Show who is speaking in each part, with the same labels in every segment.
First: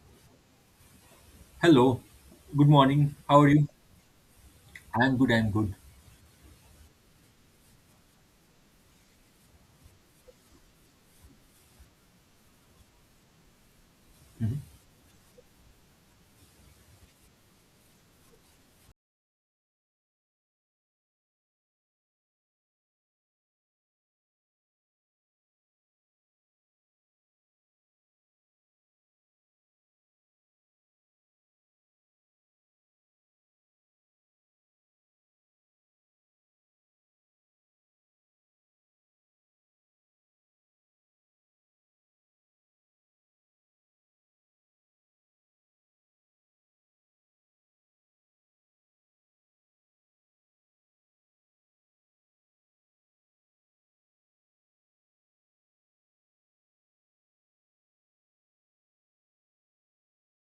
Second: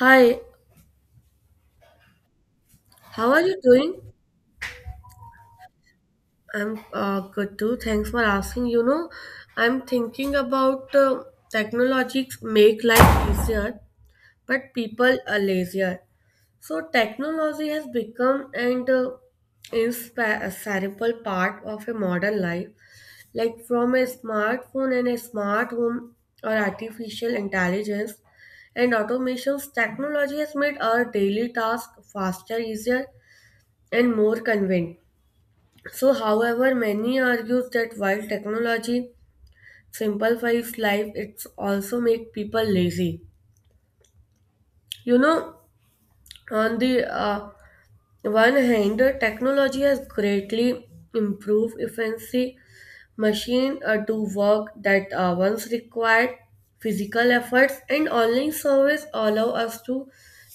Speaker 1: Hi,
Speaker 2: Hello, good morning.
Speaker 1: how
Speaker 2: How
Speaker 1: are
Speaker 2: are
Speaker 1: you
Speaker 2: you?
Speaker 1: doing?
Speaker 2: I'm good, I'm good.
Speaker 1: I'm good too. Thanks for asking. I'm thinking about technologies make life easier,
Speaker 2: Mhm.
Speaker 1: but people are lazier. So technology has become an inseparable part of a modern life, like from a smartphone and a smart home or artificial intelligence and automations. Technology has made our daily tasks faster, easier, and more convenient. So, however, many argue that while technology simplifies life, it's also make people lazy. You know, on the one hand, technology has greatly improved efficiency. Machine do work that once required physical efforts, and online service allow us to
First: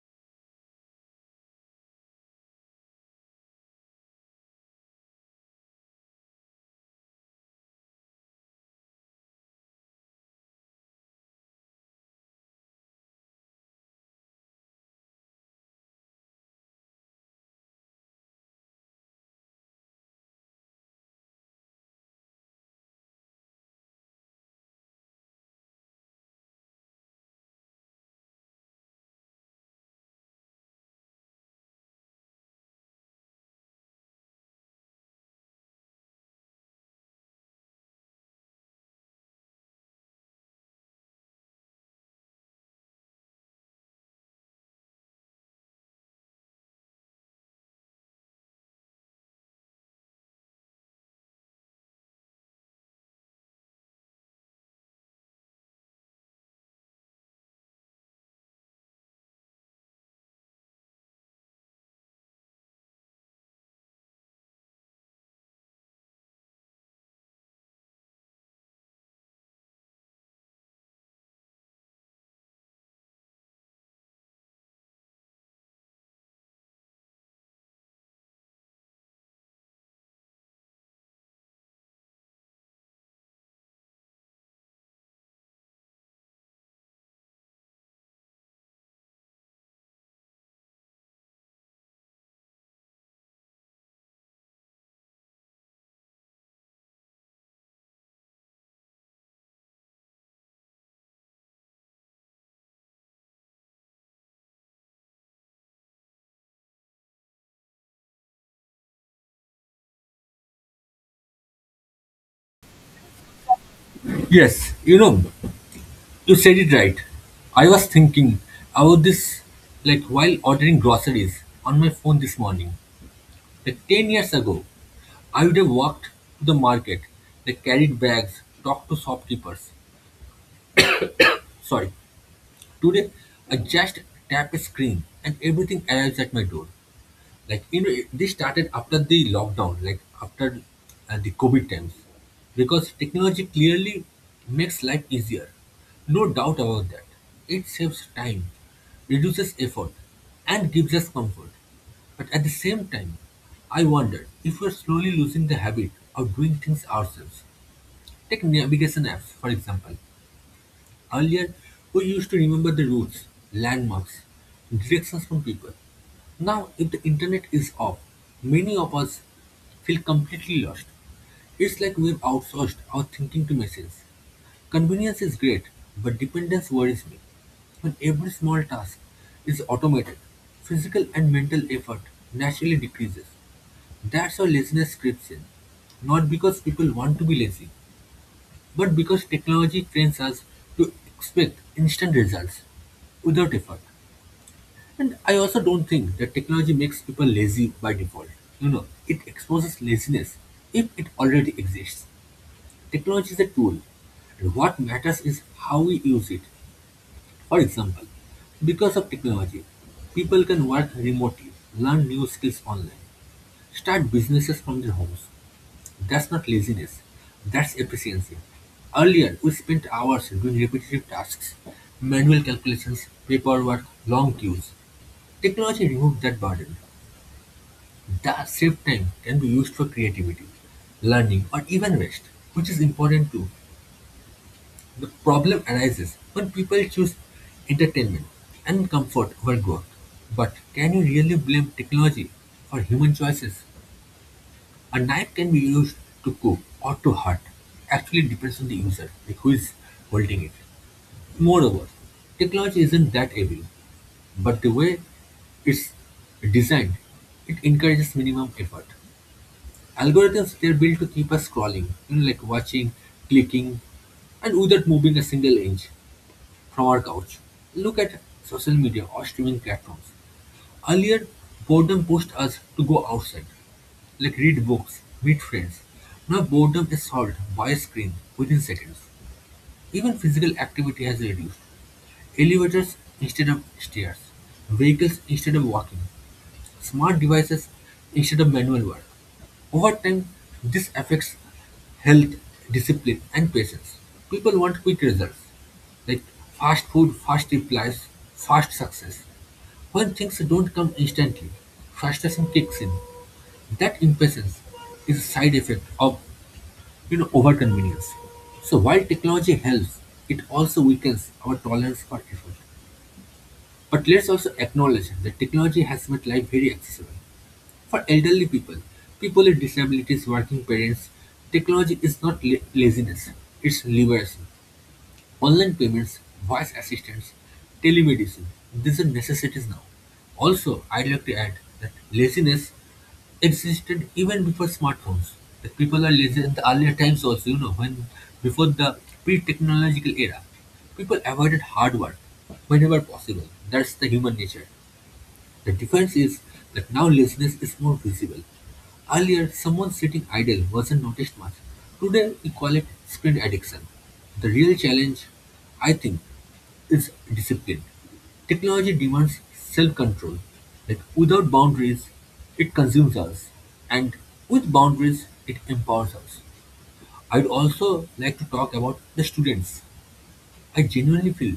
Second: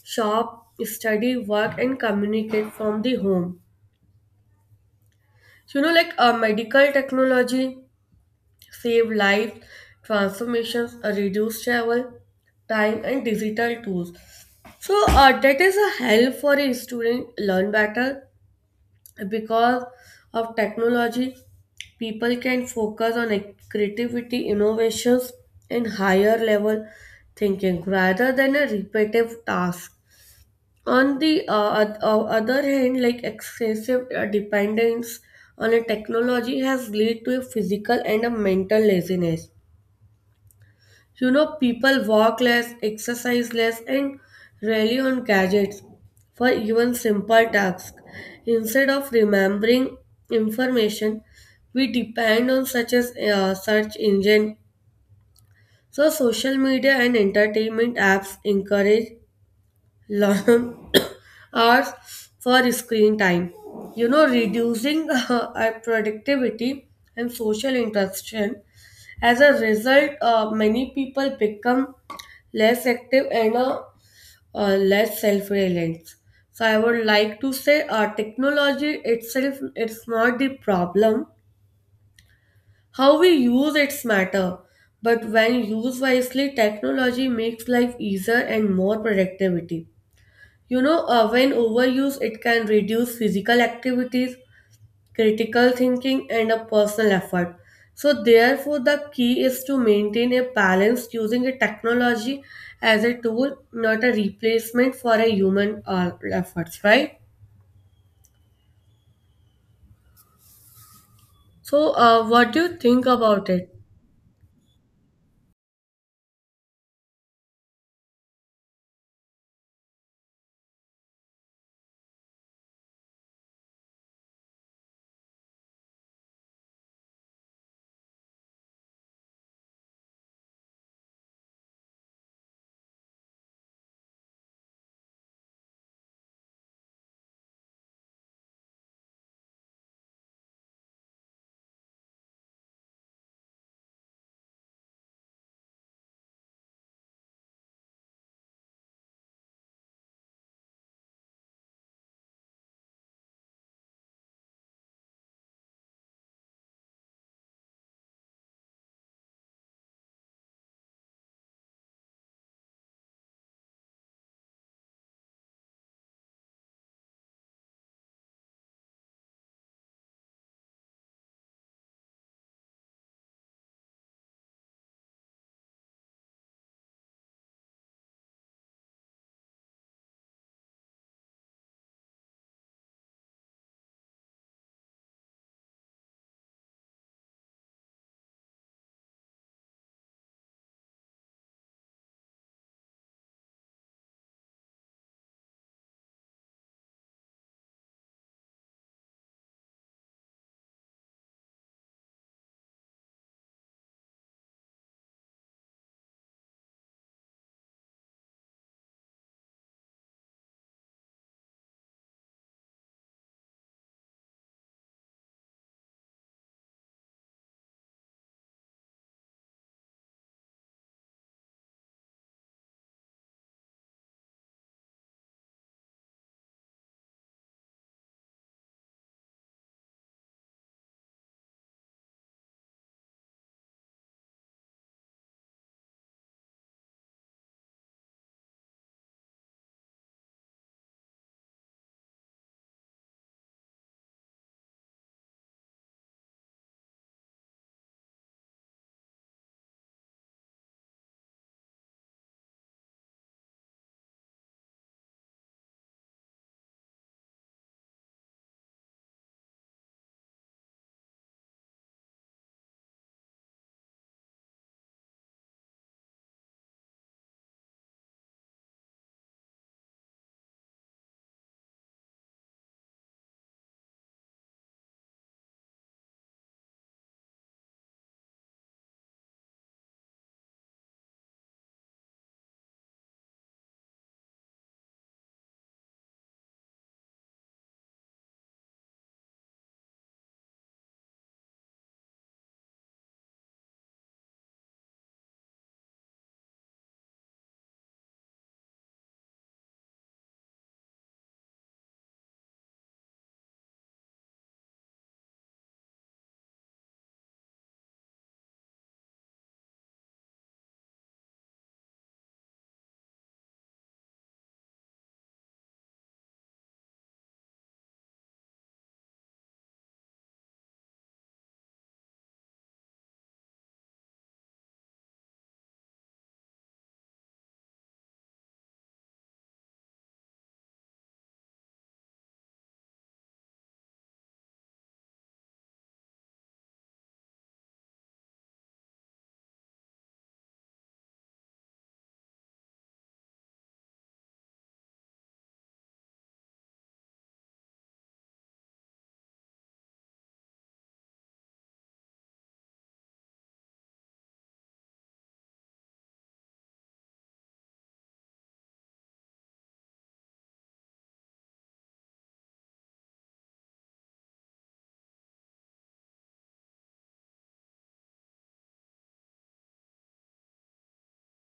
Speaker 1: shop, study, work, and communicate from the home. Like medical technology save lives, transformations, reduce travel time, and digital tools. So that is a help for a student learn better because of technology. People can focus on a creativity, innovations, and higher level thinking rather than a repetitive task. On the other hand, like excessive dependence on a technology has led to a physical and a mental laziness. People walk less, exercise less, and rely on gadgets for even simple tasks. Instead of remembering information, we depend on such as search engine. So, social media and entertainment apps encourage long hours for screen time. Reducing our productivity and social interaction. As a result, many people become less active and less self-reliant. So I would like to say technology itself it's not the problem. How we use it's matter. But when used wisely, technology makes life easier and more productivity. When overused, it can reduce physical activities, critical thinking, and a personal effort. So, therefore, the key is to maintain a balance using a technology as a tool, not a replacement for a human efforts, right? So, what do you think about it?
Speaker 2: Yes, you know, you said it right. I was thinking about this like while ordering groceries on my phone this morning. Like 10 years ago, I would have walked to the market, like carried bags, talked to shopkeepers. Sorry, today I just tap a screen and everything arrives at my door. Like you know this started after the lockdown, like after the COVID times because technology clearly makes life easier, no doubt about that. It saves time, reduces effort, and gives us comfort. But at the same time, I wonder if we're slowly losing the habit of doing things ourselves. Take navigation apps for example. Earlier, we used to remember the routes, landmarks, directions from people. Now, if the internet is off, many of us feel completely lost. It's like we've outsourced our thinking to machines. Convenience is great, but dependence worries me. When every small task is automated, physical and mental effort naturally decreases. That's how laziness creeps in. Not because people want to be lazy, but because technology trains us to expect instant results without effort. And I also don't think that technology makes people lazy by default. You know, it exposes laziness if it already exists. Technology is a tool, and what matters is how we use it. For example, because of technology, people can work remotely, learn new skills online, start businesses from their homes. That's not laziness, that's efficiency. Earlier, we spent hours doing repetitive tasks, manual calculations, paperwork, long queues. Technology removed that burden. That saved time can be used for creativity, learning, or even rest, which is important too. The problem arises when people choose entertainment and comfort over growth. But can you really blame technology for human choices? A knife can be used to cook or to hurt. Actually, it depends on the user, like who is holding it. Moreover, technology isn't that evil, but the way it's designed, it encourages minimum effort. Algorithms, they're built to keep us scrolling, you know, like watching, clicking, and without moving a single inch from our couch. Look at social media or streaming platforms. Earlier, boredom pushed us to go outside, like read books, meet friends. Now boredom is solved by a screen within seconds. Even physical activity has reduced. Elevators instead of stairs, vehicles instead of walking, smart devices instead of manual work. Over time, this affects health, discipline, and patience. People want quick results, like fast food, fast replies, fast success. When things don't come instantly, frustration kicks in. That impatience is a side effect of, overconvenience. So while technology helps, it also weakens our tolerance for effort. But let's also acknowledge that technology has made life very accessible. For elderly people, people with disabilities, working parents, technology is not laziness, it's liberation. Online payments, voice assistants, telemedicine. These are necessities now. Also, I'd like to add that laziness existed even before smartphones. That people are lazy in the earlier times also, you know, when before the pre-technological era, people avoided hard work whenever possible. That's the human nature. The difference is that now laziness is more visible. Earlier, someone sitting idle wasn't noticed much. Today, we call it screen addiction. The real challenge, I think, is discipline. Technology demands self control. Like without boundaries, it consumes us, and with boundaries, it empowers us. I'd also like to talk about the students. I genuinely feel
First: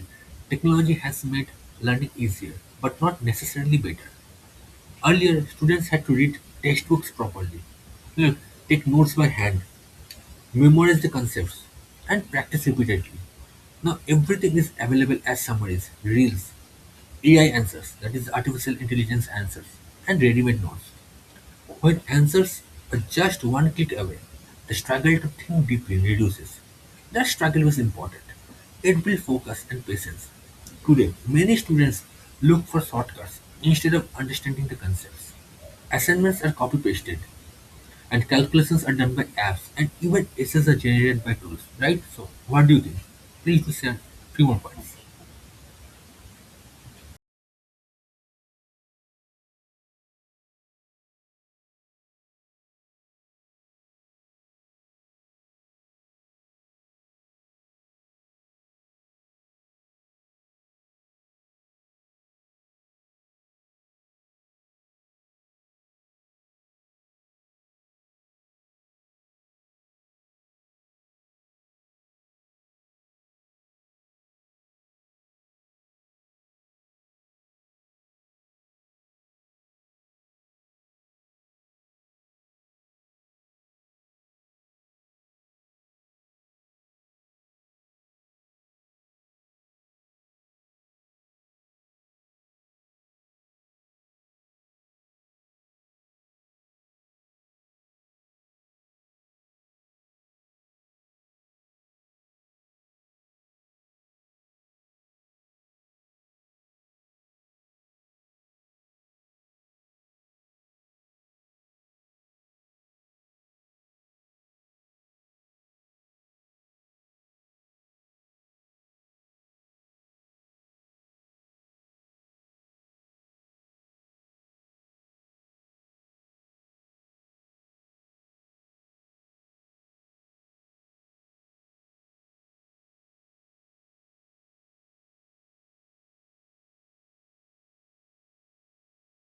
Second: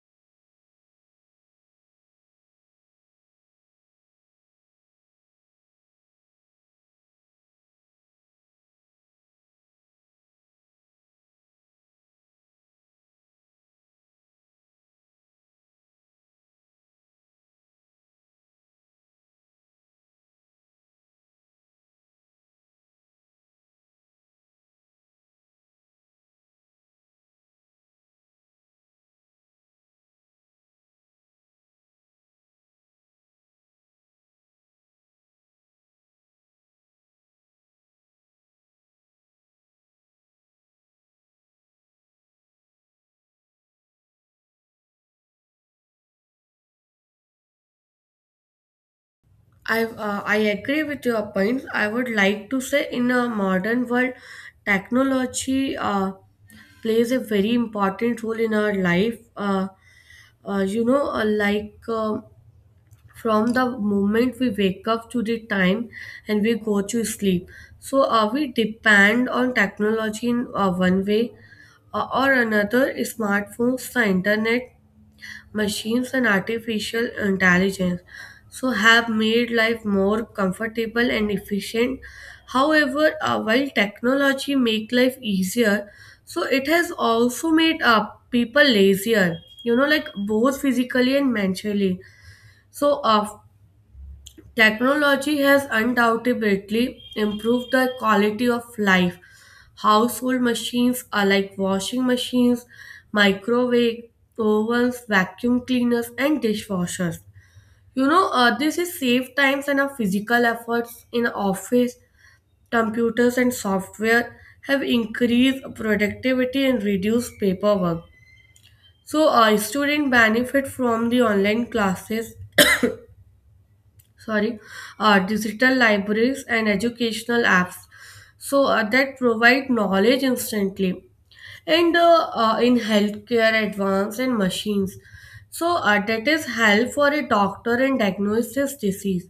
Speaker 2: technology has made learning easier, but not necessarily better. Earlier, students had to read textbooks properly, look, take notes by hand, memorize the concepts, and practice repeatedly. Now everything is available as summaries, reels, AI answers, that is artificial intelligence answers, and ready-made notes. When answers are just one click away, the struggle to think deeply reduces. That struggle is important. It builds focus and patience. Today, many students look for shortcuts instead of understanding the concepts. Assignments are copy pasted, and calculations are done by apps, and even essays are generated by tools, right? So, what do you think? Please do share few more points.
Speaker 1: I agree with your points. I would like to say in a modern world, technology plays a very important role in our life. You know, like. From the moment we wake up to the time and we go to sleep, so are we depend on technology in one way or another. Smartphones, the internet, machines, and artificial intelligence so have made life more comfortable and efficient. However, while technology make life easier, so it has also made people lazier, like both physically and mentally. So technology has undoubtedly improved the quality of life. Household machines are like washing machines, microwave ovens, vacuum cleaners, and dishwashers. This is save times and our physical efforts in office. Computers and software have increased productivity and reduced paperwork. So, students benefit from the online classes, sorry, digital libraries and educational apps. So that provide knowledge instantly, and in healthcare, advanced and machines. So that is help for a doctor and diagnose his disease.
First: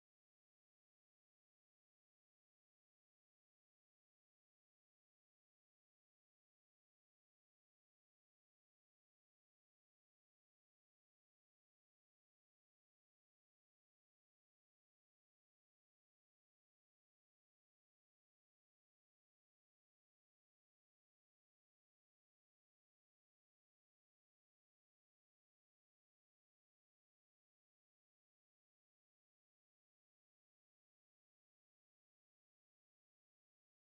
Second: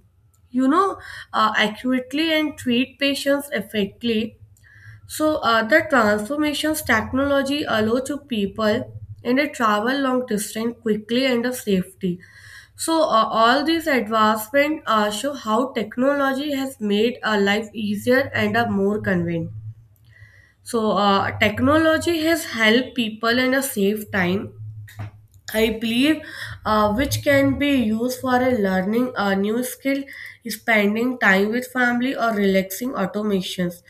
Speaker 1: You know, accurately and treat patients effectively. So, other transformations technology allow to people and they travel long distance quickly and the safety. So, all these advancements show how technology has made our life easier and more convenient. So, technology has helped people in a save time, I believe, which can be used for a learning a new skill, spending time with family, or relaxing automations.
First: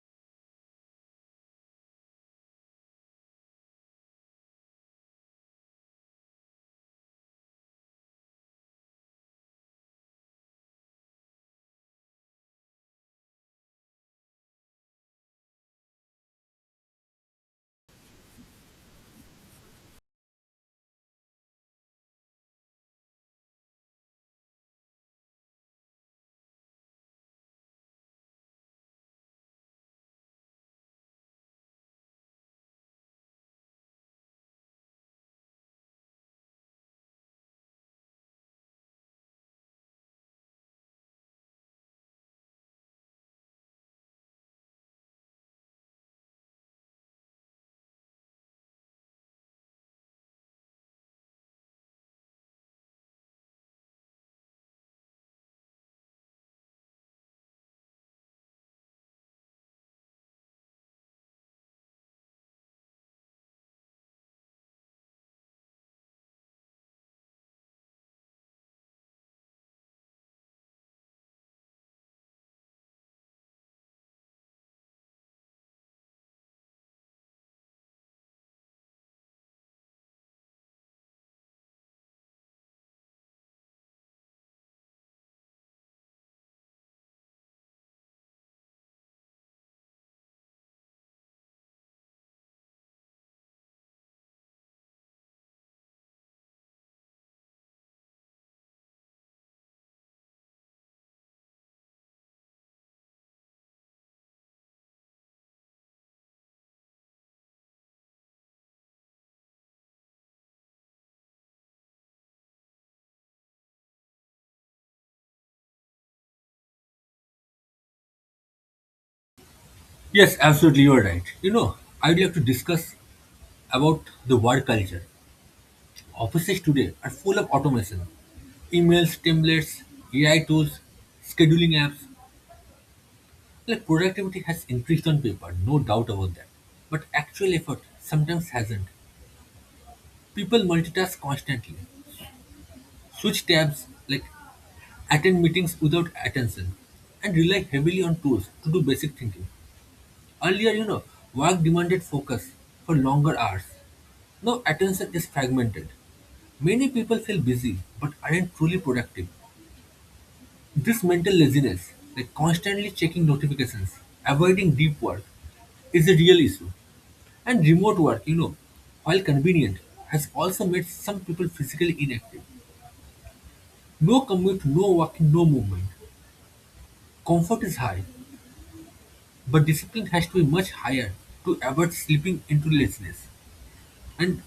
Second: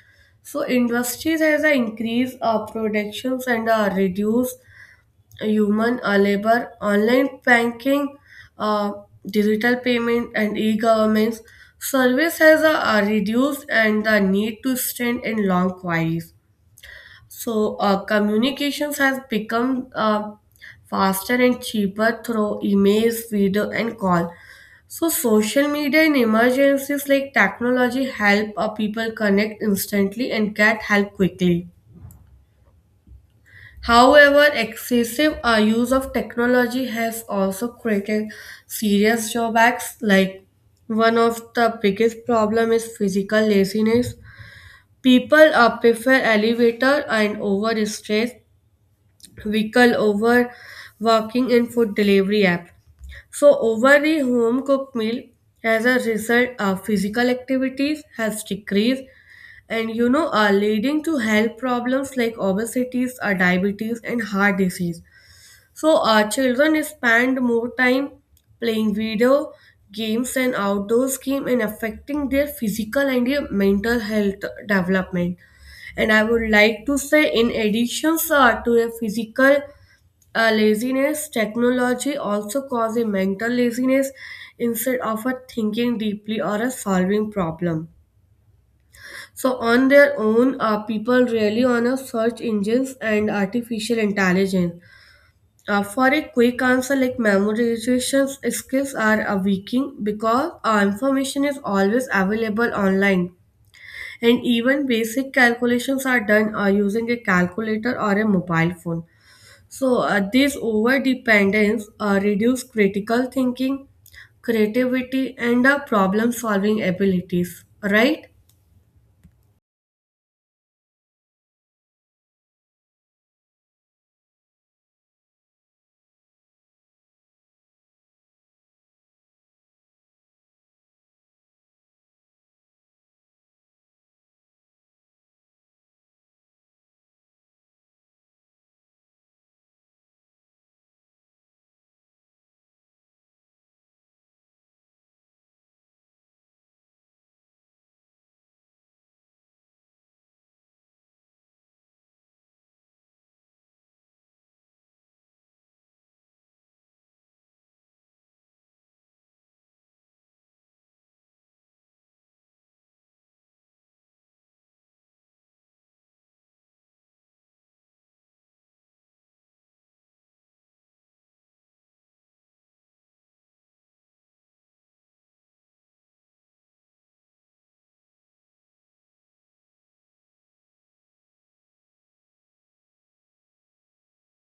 Speaker 1: So industries has a increase of productions and reduce human labor, online banking, uh, digital payment, and e-governments. Service has reduced and the need to stand in long queues. So, communications has become faster and cheaper through emails, video, and call. So, social media in emergencies like technology help people connect instantly and get help quickly. However, excessive use of technology has also created serious drawbacks. Like one of the biggest problem is physical laziness. People prefer elevator and over stress vehicle over walking in food delivery app. So over the home cooked meal, as a result, physical activities has decreased and are leading to health problems like obesity, diabetes and heart disease. So children spend more time playing video games and outdoor games and affecting their physical and their mental health development. And I would like to say in addition, sir, to a physical laziness, technology also cause a mental laziness. Instead of a thinking deeply or a solving problem so on their own, people rely on a search engines and artificial intelligence for a quick answer, like memorization skills are weakening because information is always available online, and even basic calculations are done using a calculator or a mobile phone. So, this over dependence reduces critical thinking, creativity, and problem solving abilities, right?
Speaker 2: Yes, absolutely, you are right. You know, I'd like to discuss about the work culture. Offices today are full of automation. Emails, templates, AI tools, scheduling apps. Like productivity has increased on paper, no doubt about that. But actual effort sometimes hasn't. People multitask constantly, switch tabs, like attend meetings without attention, and rely heavily on tools to do basic thinking. Earlier, you know, work demanded focus for longer hours. Now attention is fragmented. Many people feel busy but aren't truly productive. This mental laziness, like constantly checking notifications, avoiding deep work, is a real issue. And remote work, you know, while convenient, has also made some people physically inactive. No commute, no walking, no movement. Comfort is high, but discipline has to be much higher to avoid slipping into laziness. And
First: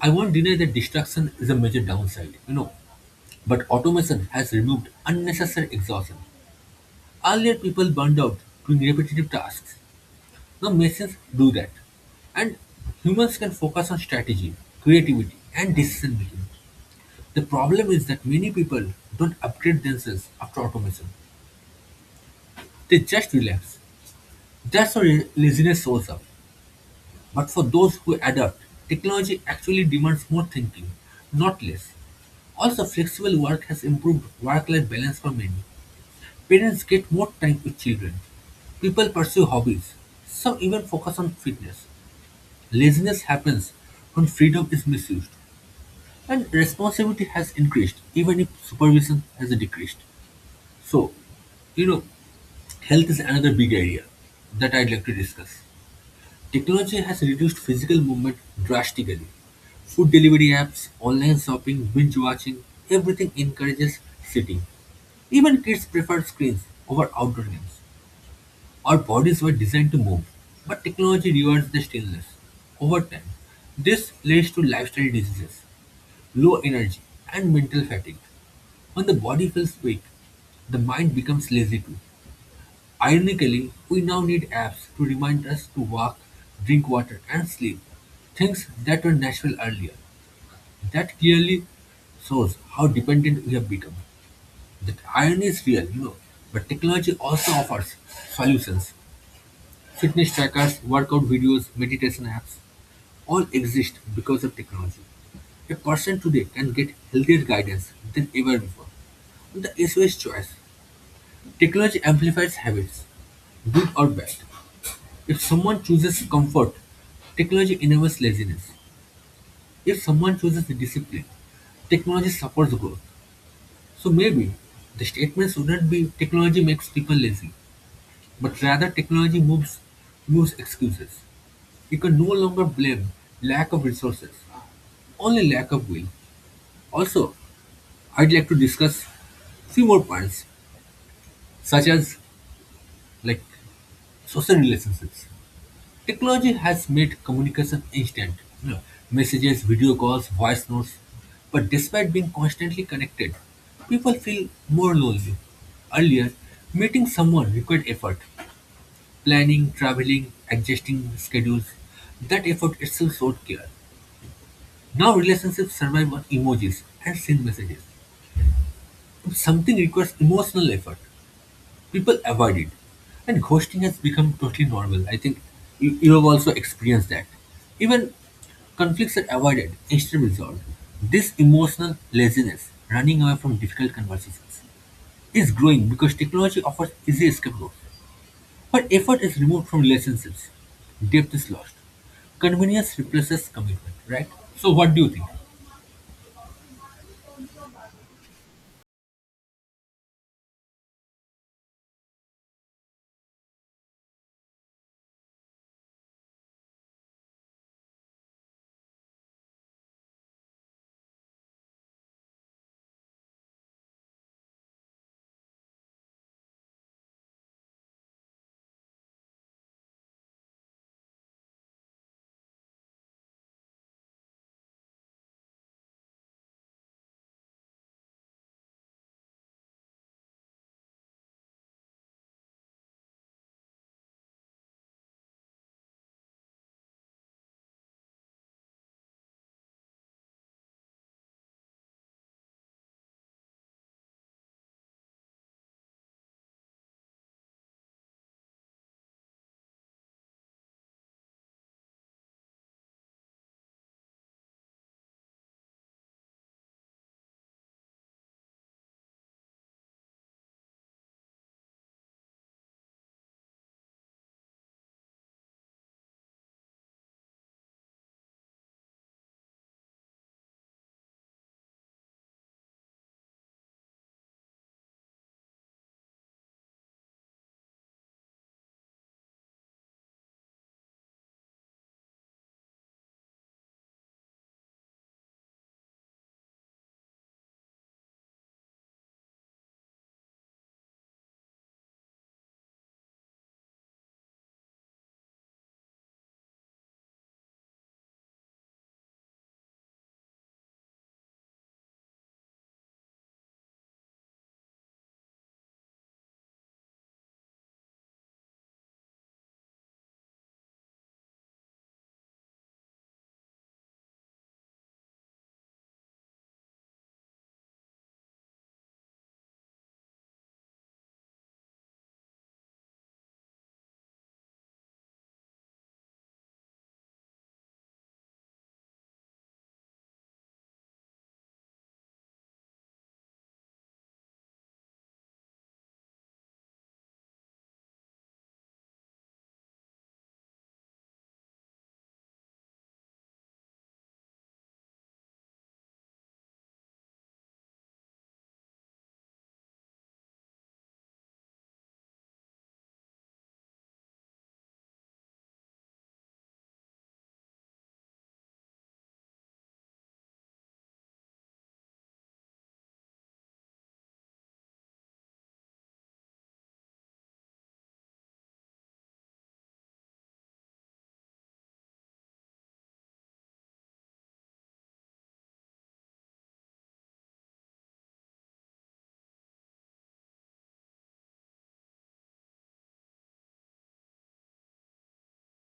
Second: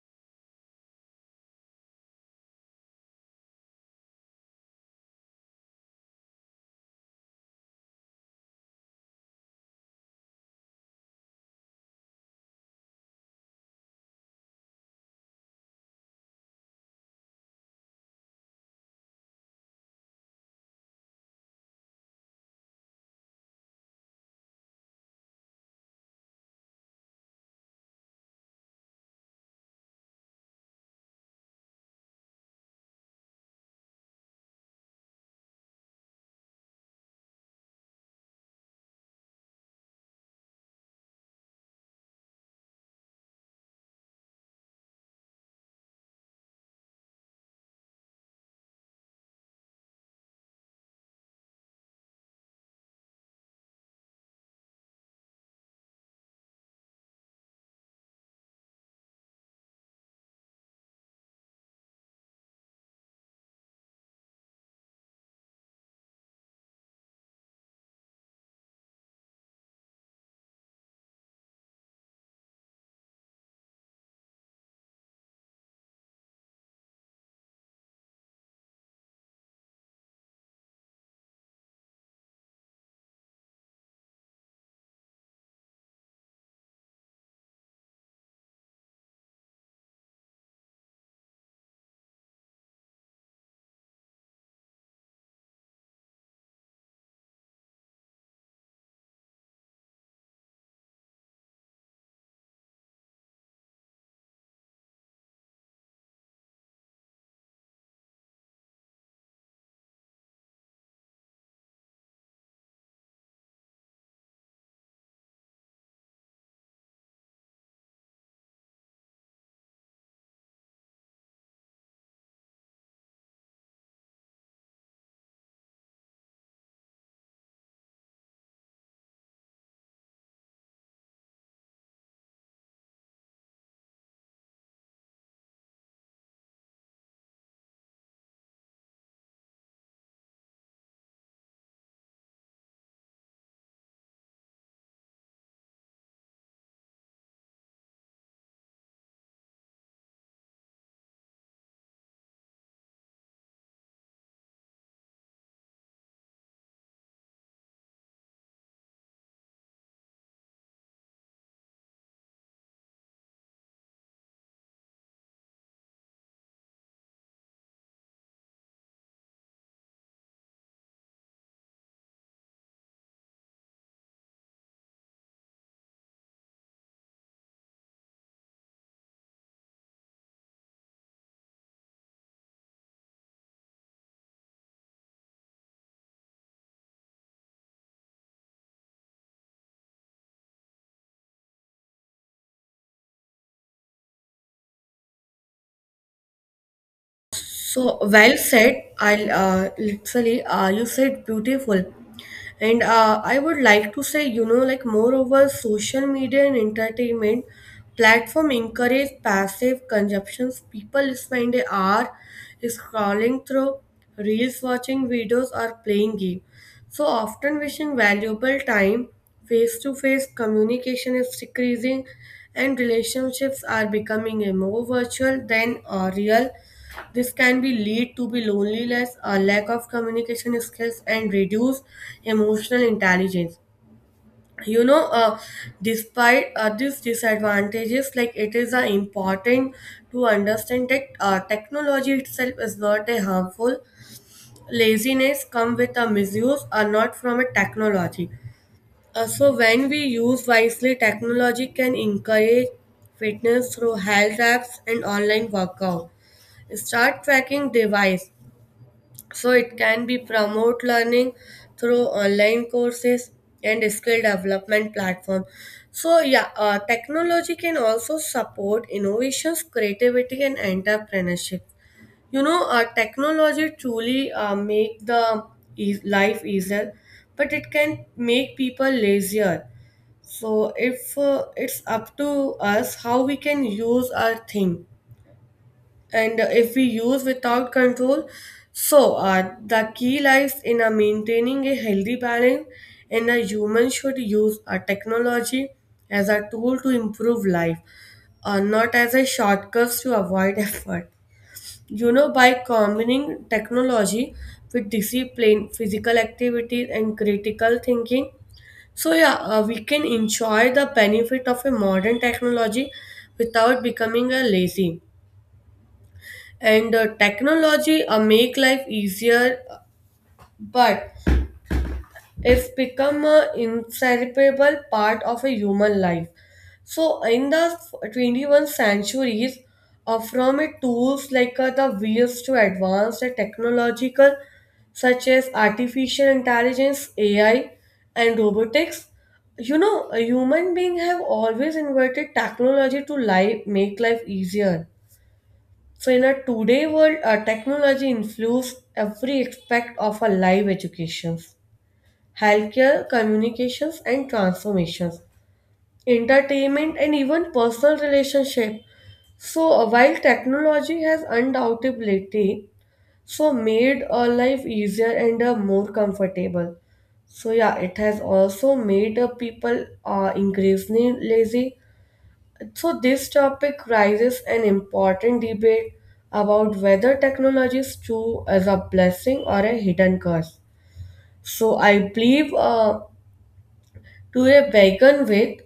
Speaker 2: I won't deny that distraction is a major downside, you know, but automation has removed unnecessary exhaustion. Earlier, people burned out doing repetitive tasks. The machines do that. And humans can focus on strategy, creativity, and decision making. The problem is that many people don't upgrade themselves after automation. They just relax. That's how laziness shows up. But for those who adapt, technology actually demands more thinking, not less. Also, flexible work has improved work life balance for many. Parents get more time with children. People pursue hobbies. Some even focus on fitness. Laziness happens when freedom is misused, and responsibility has increased, even if supervision has decreased. So, you know, health is another big area that I'd like to discuss. Technology has reduced physical movement drastically. Food delivery apps, online shopping, binge watching, everything encourages sitting. Even kids prefer screens over outdoor games. Our bodies were designed to move, but technology rewards the stillness. Over time, this leads to lifestyle diseases, low energy, and mental fatigue. When the body feels weak, the mind becomes lazy too. Ironically, we now need apps to remind us to walk, drink water, and sleep. Things that were natural earlier. That clearly shows how dependent we have become. That irony is real, you know, but technology also offers solutions. Fitness trackers, workout videos, meditation apps all exist because of technology. A person today can get healthier guidance than ever before. The issue is choice. Technology amplifies habits, good or bad. If someone chooses comfort, technology enables laziness. If someone chooses discipline, technology supports growth. So maybe the statement shouldn't be technology makes people lazy, but rather technology moves excuses. You can no longer blame lack of resources, only lack of will. Also, I'd like to discuss few more points, such as like social relationships. Technology has made communication instant, you know, messages, video calls, voice notes. But despite being constantly connected, people feel more lonely. Earlier, meeting someone required effort, planning, traveling, adjusting schedules. That effort itself showed care. Now relationships survive on emojis and send messages. If something requires emotional effort, people avoid it. And ghosting has become totally normal. I think you have also experienced that. Even conflicts are avoided instead of resolved. This emotional laziness, running away from difficult conversations, is growing because technology offers easy escape routes. But effort is removed from relationships. Depth is lost. Convenience replaces commitment, right? So what do you think?
Speaker 1: So well said. I'll literally you said beautiful, and I would like to say, like, moreover social media and entertainment platform encourage passive consumptions. People spend an hour scrolling through reels, watching videos, or playing game. So often wishing valuable time. Face to face communication is decreasing, and relationships are becoming a more virtual than real. This can be lead to be loneliness, a lack of communication skills, and reduced emotional intelligence. You know, uh, despite these disadvantages, like it is important to understand that technology itself is not a harmful. Laziness come with a misuse, or not from a technology. So when we use wisely, technology can encourage fitness through health apps and online workout. Start tracking device. So it can be promote learning through online courses and skill development platform. So yeah, technology can also support innovations, creativity, and entrepreneurship. Technology truly make the life easier, but it can make people lazier. So if it's up to us how we can use our thing, and if we use without control, so the key lies in maintaining a healthy balance, and a human should use a technology as a tool to improve life, not as a shortcut to avoid effort. By combining technology with discipline, physical activities, and critical thinking, so yeah, we can enjoy the benefit of a modern technology without becoming a lazy. And technology make life easier, but it's become a inseparable part of a human life. So in the 21st centuries, from a tools like the wheels to advanced technological such as artificial intelligence, AI, and robotics, a human being have always invented technology to life make life easier. So, in a today world, technology influences every aspect of our live, educations, healthcare, communications, and transformations, entertainment, and even personal relationship. So, while technology has undoubtedly so made our life easier and more comfortable, so yeah, it has also made people increasingly lazy. So, this topic raises an important debate about whether technology is true as a blessing or a hidden curse. So, I believe, to a begin with,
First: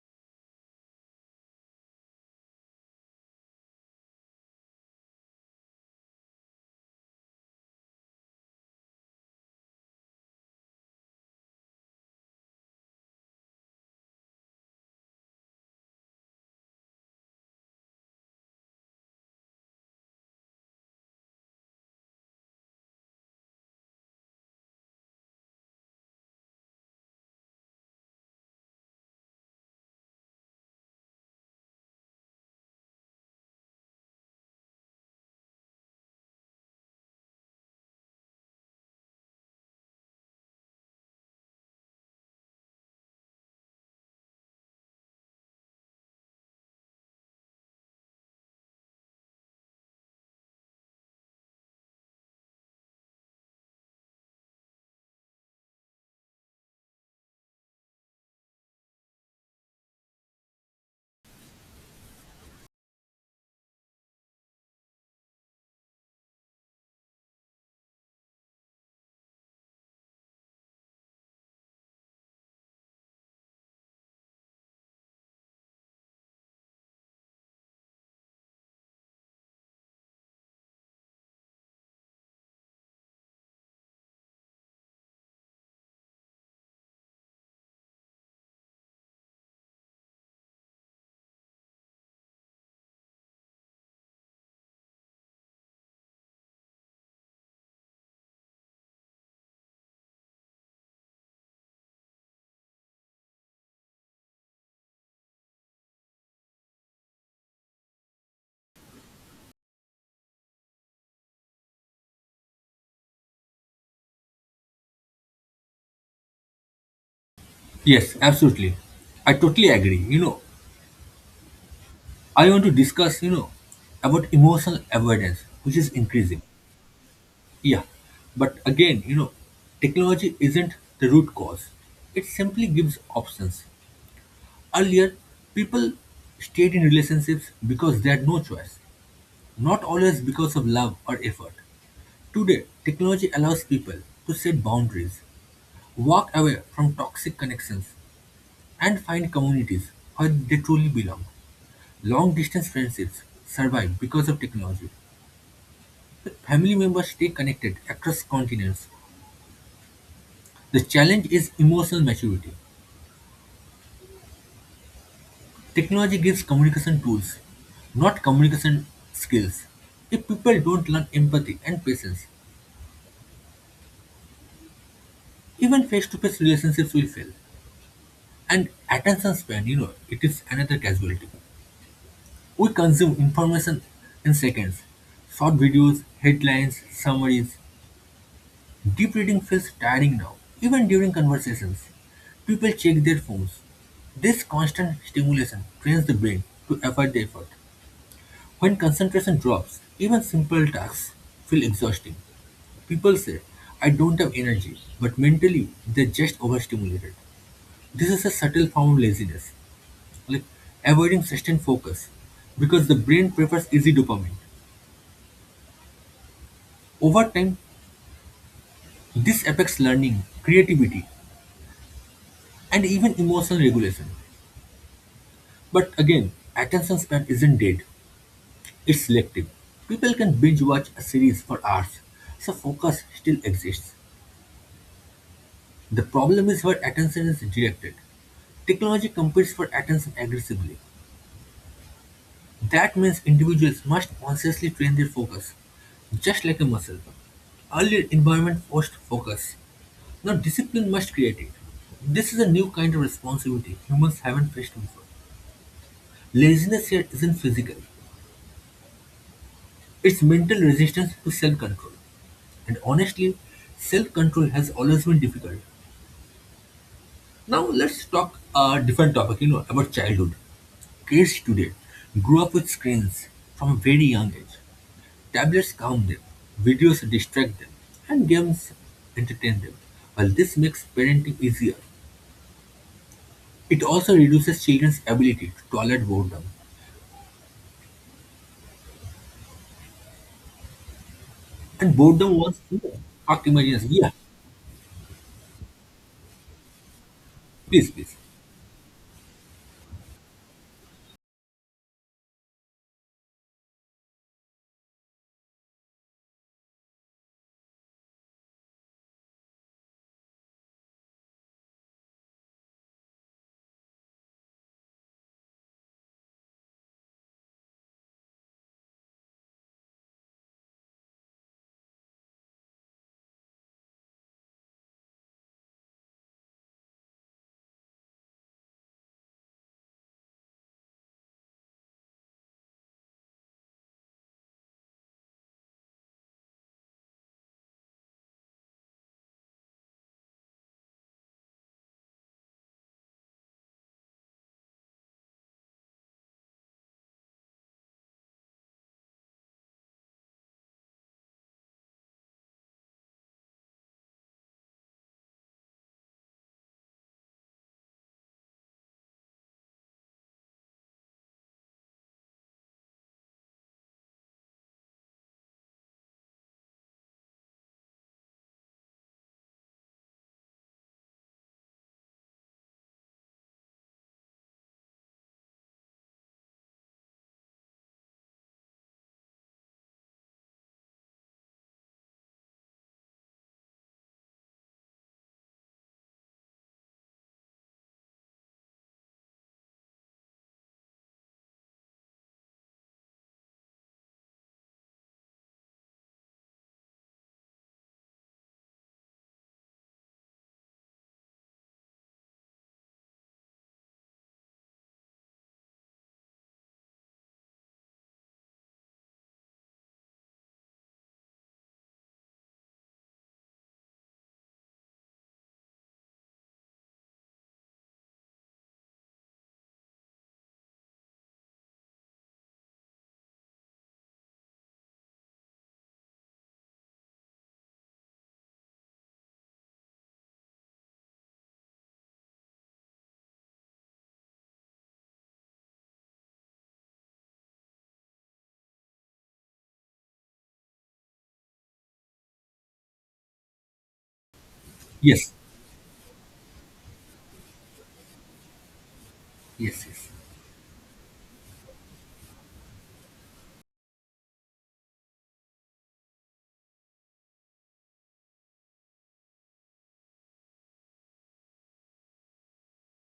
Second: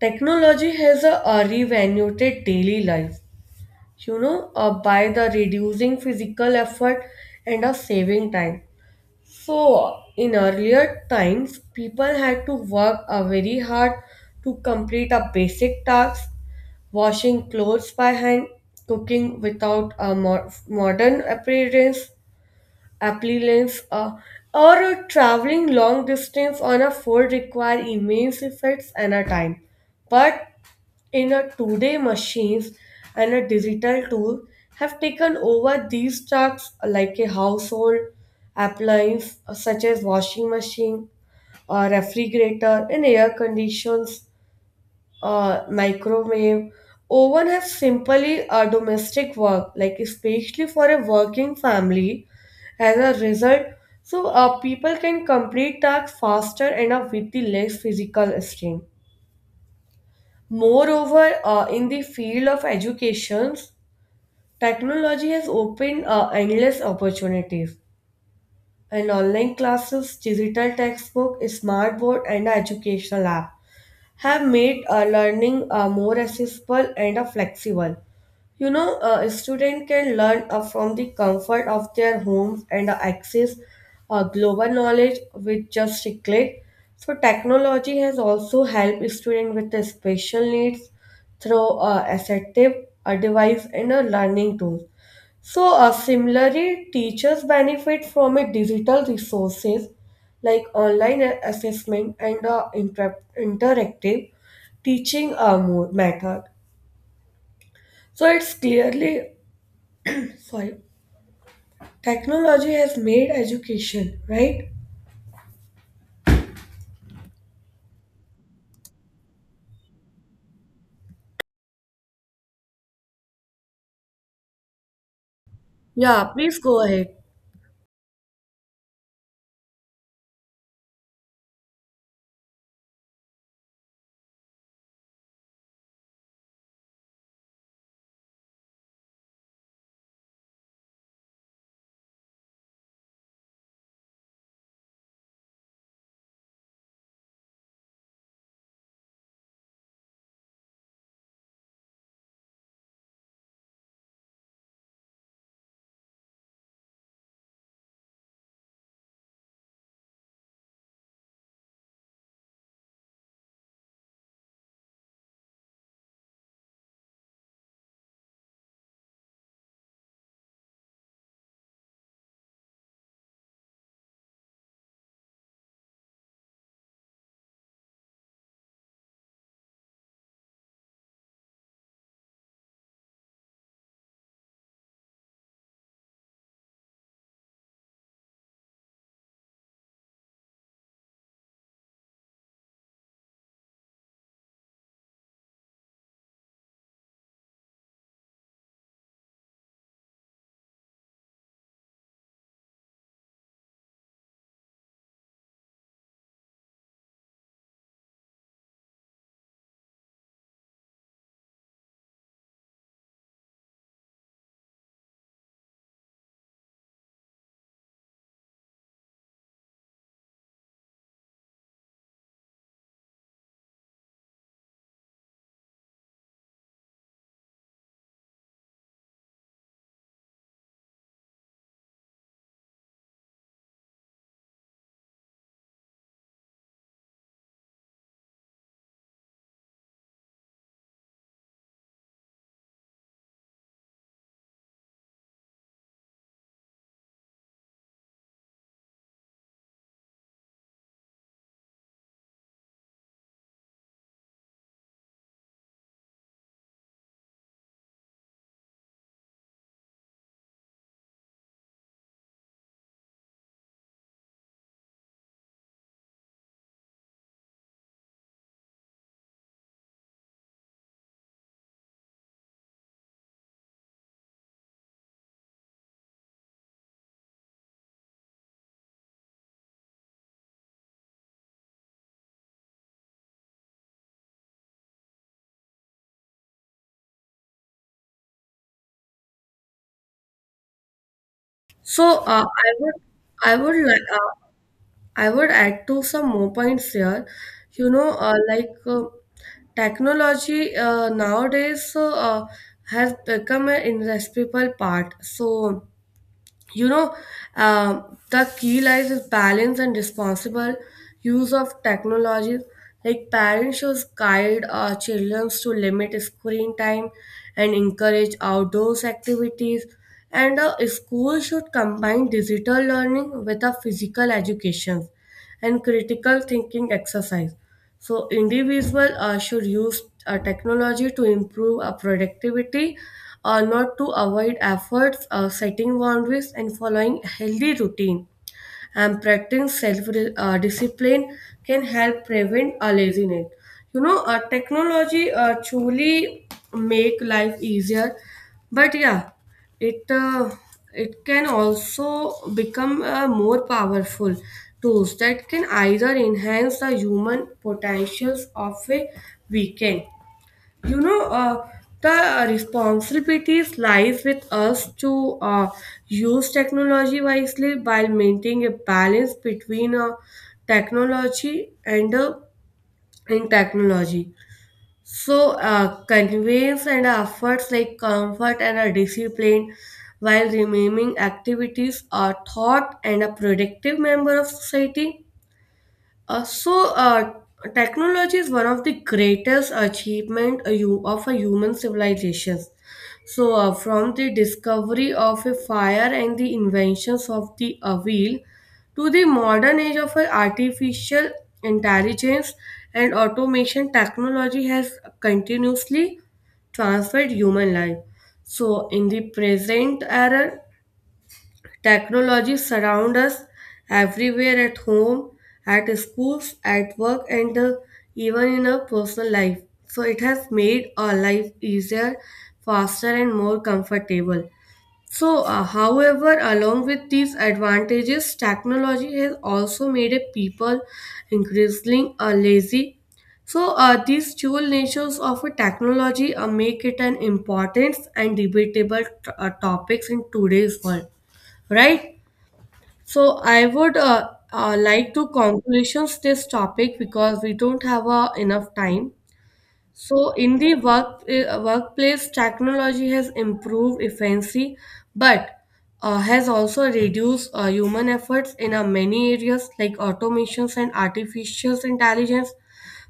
Speaker 1: technology has a revaluated daily life, by the reducing physical effort and a saving time. So, in earlier times, people had to work very hard to complete a basic task, washing clothes by hand, cooking without a modern appearance, appliance, or traveling long distance on a foot require immense efforts and a time. But in a today, machines and a digital tool have taken over these tasks like a household appliance, such as washing machine, a refrigerator, and air conditions, microwave oven have simply a domestic work, like especially for a working family. As a result, so people can complete tasks faster and with the less physical strain. Moreover, in the field of education, technology has opened endless opportunities, and online classes, digital textbook, smart board, and educational app have made learning more accessible and flexible. A student can learn from the comfort of their homes and access global knowledge with just a click. So, technology has also helped students with the special needs through assertive device and a learning tools. So, similarly, teachers benefit from a digital resources like online assessment and interactive teaching method. So, it's clearly, sorry, technology has made education right.
Speaker 2: Yes, absolutely. I totally agree. You know, I want to discuss, you know, about emotional avoidance, which is
Speaker 1: Yeah,
Speaker 2: increasing.
Speaker 1: please go ahead.
Speaker 2: Yeah. But again, you know, technology isn't the root cause. It simply gives options. Earlier, people stayed in relationships because they had no choice, not always because of love or effort. Today, technology allows people to set boundaries, walk away from toxic connections, and find communities where they truly belong. Long-distance friendships survive because of technology. Family members stay connected across continents. The challenge is emotional maturity. Technology gives communication tools, not communication skills. If people don't learn empathy and patience, even face-to-face relationships will fail. And attention span, you know, it is another casualty. We consume information in seconds. Short videos, headlines, summaries. Deep reading feels tiring now, even during conversations. People check their phones. This constant stimulation trains the brain to avoid the effort. When concentration drops, even simple tasks feel exhausting. People say, I don't have energy, but mentally they're just overstimulated. This is a subtle form of laziness, like avoiding sustained focus, because the brain prefers easy dopamine. Over time, this affects learning, creativity, and even emotional regulation. But again, attention span isn't dead, it's selective. People can binge watch a series for hours, so focus still exists. The problem is where attention is directed. Technology competes for attention aggressively. That means individuals must consciously train their focus, just like a muscle. Earlier environment forced focus. Now discipline must create it. This is a new kind of responsibility humans haven't faced before. Laziness here isn't physical, it's mental resistance to self control. And honestly, self-control has always been difficult. Now let's talk a different topic, you know, about childhood. Kids today grew up with screens from a very young age. Tablets calm them, videos distract them, and games entertain them. While this makes parenting easier, it also reduces children's ability to tolerate boredom. And
Speaker 1: So,
Speaker 2: boredom was, you know, hot
Speaker 1: I would
Speaker 2: imagination.
Speaker 1: like,
Speaker 2: Yeah,
Speaker 1: uh, I would add to some more points here.
Speaker 2: please, please.
Speaker 1: Like technology nowadays has become an indispensable part. So, you know, uh, the key lies is balance and responsible use of technology. Like parents should guide our children to limit screen time and encourage outdoors activities. And school should combine digital learning with a physical education and critical thinking exercise. So individual should use technology to improve productivity, not to avoid efforts, setting boundaries, and following a healthy routine and practicing self discipline can help prevent a laziness. Technology truly make life easier, but yeah, it uh, it can also become a more powerful tools that can either enhance the human potentials of a weekend. you know uh, the responsibilities lies with us to use technology wisely while maintaining a balance between technology and in technology, so convenience and efforts like comfort and a discipline, while remaining activities are thought and a productive member of society. uh, so, uh, Technology is one of the greatest achievement of a human civilization. So, from the discovery of a fire and the inventions of the wheel to the modern age of artificial intelligence and automation, technology has continuously transferred human life. So, in the present era, technology surrounds us everywhere, at home, at schools, at work, and even in our personal life. So it has made our life easier, faster, and more comfortable. So, however, along with these advantages, technology has also made a people increasingly lazy. So, these dual natures of a technology make it an important and debatable topics in today's world, right? So I would like to
Speaker 2: Yes,
Speaker 1: conclusions this topic because we don't have enough time.
Speaker 2: yes, yes.
Speaker 1: So in the workplace, technology has improved efficiency, but has also reduced human efforts in many areas like automations and artificial intelligence.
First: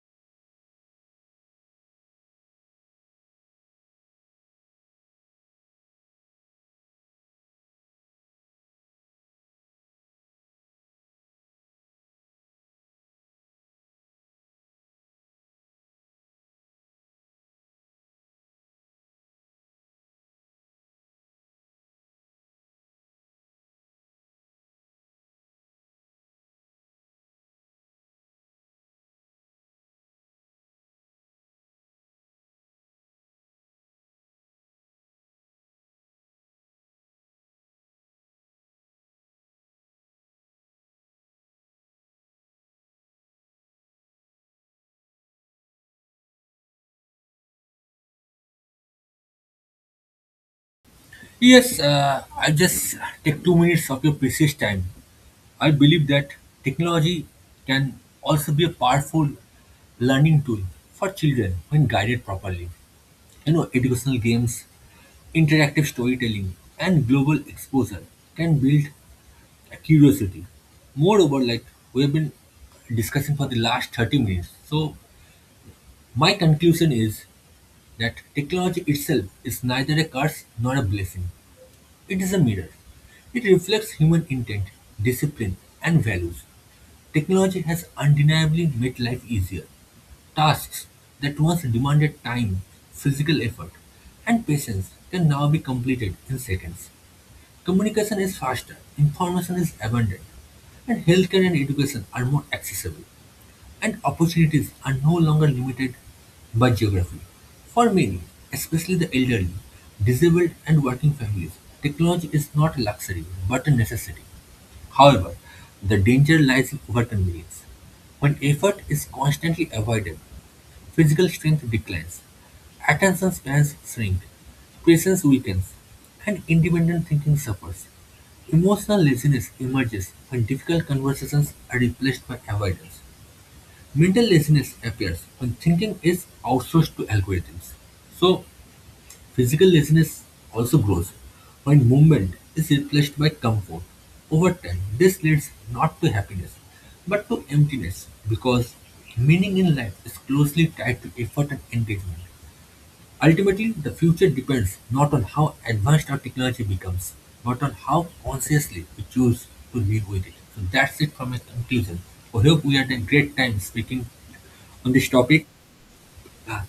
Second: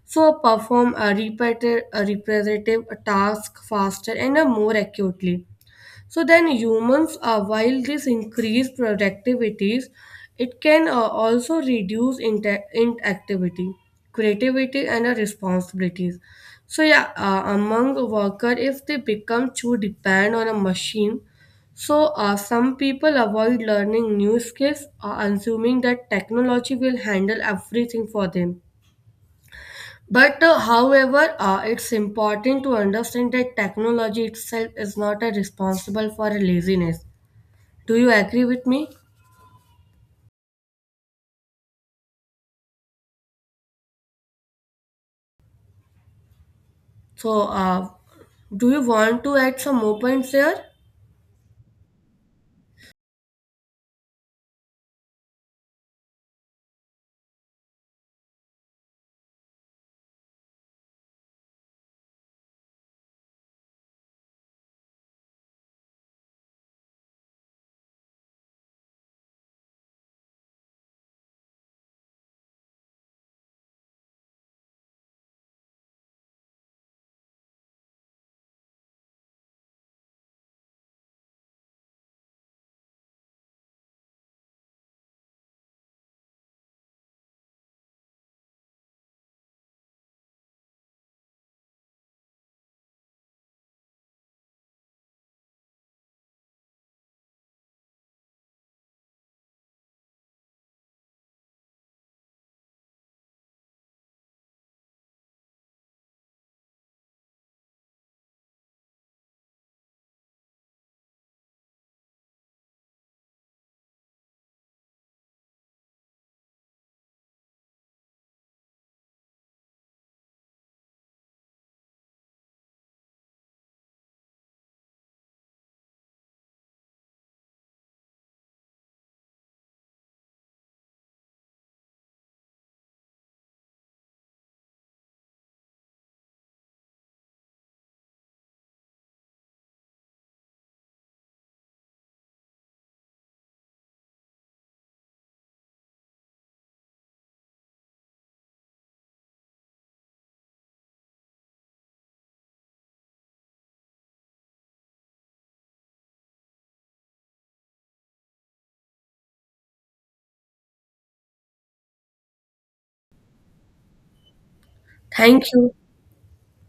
Speaker 1: So perform a repetitive task faster and more accurately. So then humans, while this increase productivities, it can also reduce inactivity, creativity, and responsibilities. So yeah, among worker, if they become too dependent on a machine, so some people avoid learning new skills, assuming that technology will handle everything for them. But however, it's important to understand that technology itself is not a responsible for laziness. Do you agree with me? So, do you want to add some more points there?
Speaker 2: Yes, I just take 2 minutes of your precious time. I believe that technology can also be a powerful learning tool for children when guided properly. You know, educational games, interactive storytelling, and global exposure can build a curiosity. Moreover, like we've been discussing for the last 30 minutes, so my conclusion is that technology itself is neither a curse nor a blessing. It is a mirror. It reflects human intent, discipline, and values. Technology has undeniably made life easier. Tasks that once demanded time, physical effort, and patience can now be completed in seconds. Communication is faster, information is abundant, and healthcare and education are more accessible. And opportunities are no longer limited by geography. For many, especially the elderly, disabled, and working families, technology is not a luxury but a necessity. However, the danger lies in overconvenience. When effort is constantly avoided, physical strength declines, attention spans shrink, presence weakens, and independent thinking suffers. Emotional laziness emerges when difficult conversations are replaced by avoidance. Mental laziness appears when thinking is outsourced to algorithms. So, physical laziness also grows when movement is replaced by comfort. Over time, this leads not to happiness but to emptiness because meaning in life is closely tied to effort and engagement. Ultimately, the future depends not on how advanced our technology becomes, but on how consciously we choose to live with it. So that's it from my conclusion. I hope we had a great time speaking on this
Speaker 1: Thank
Speaker 2: topic.
Speaker 1: you.
Speaker 2: Ah,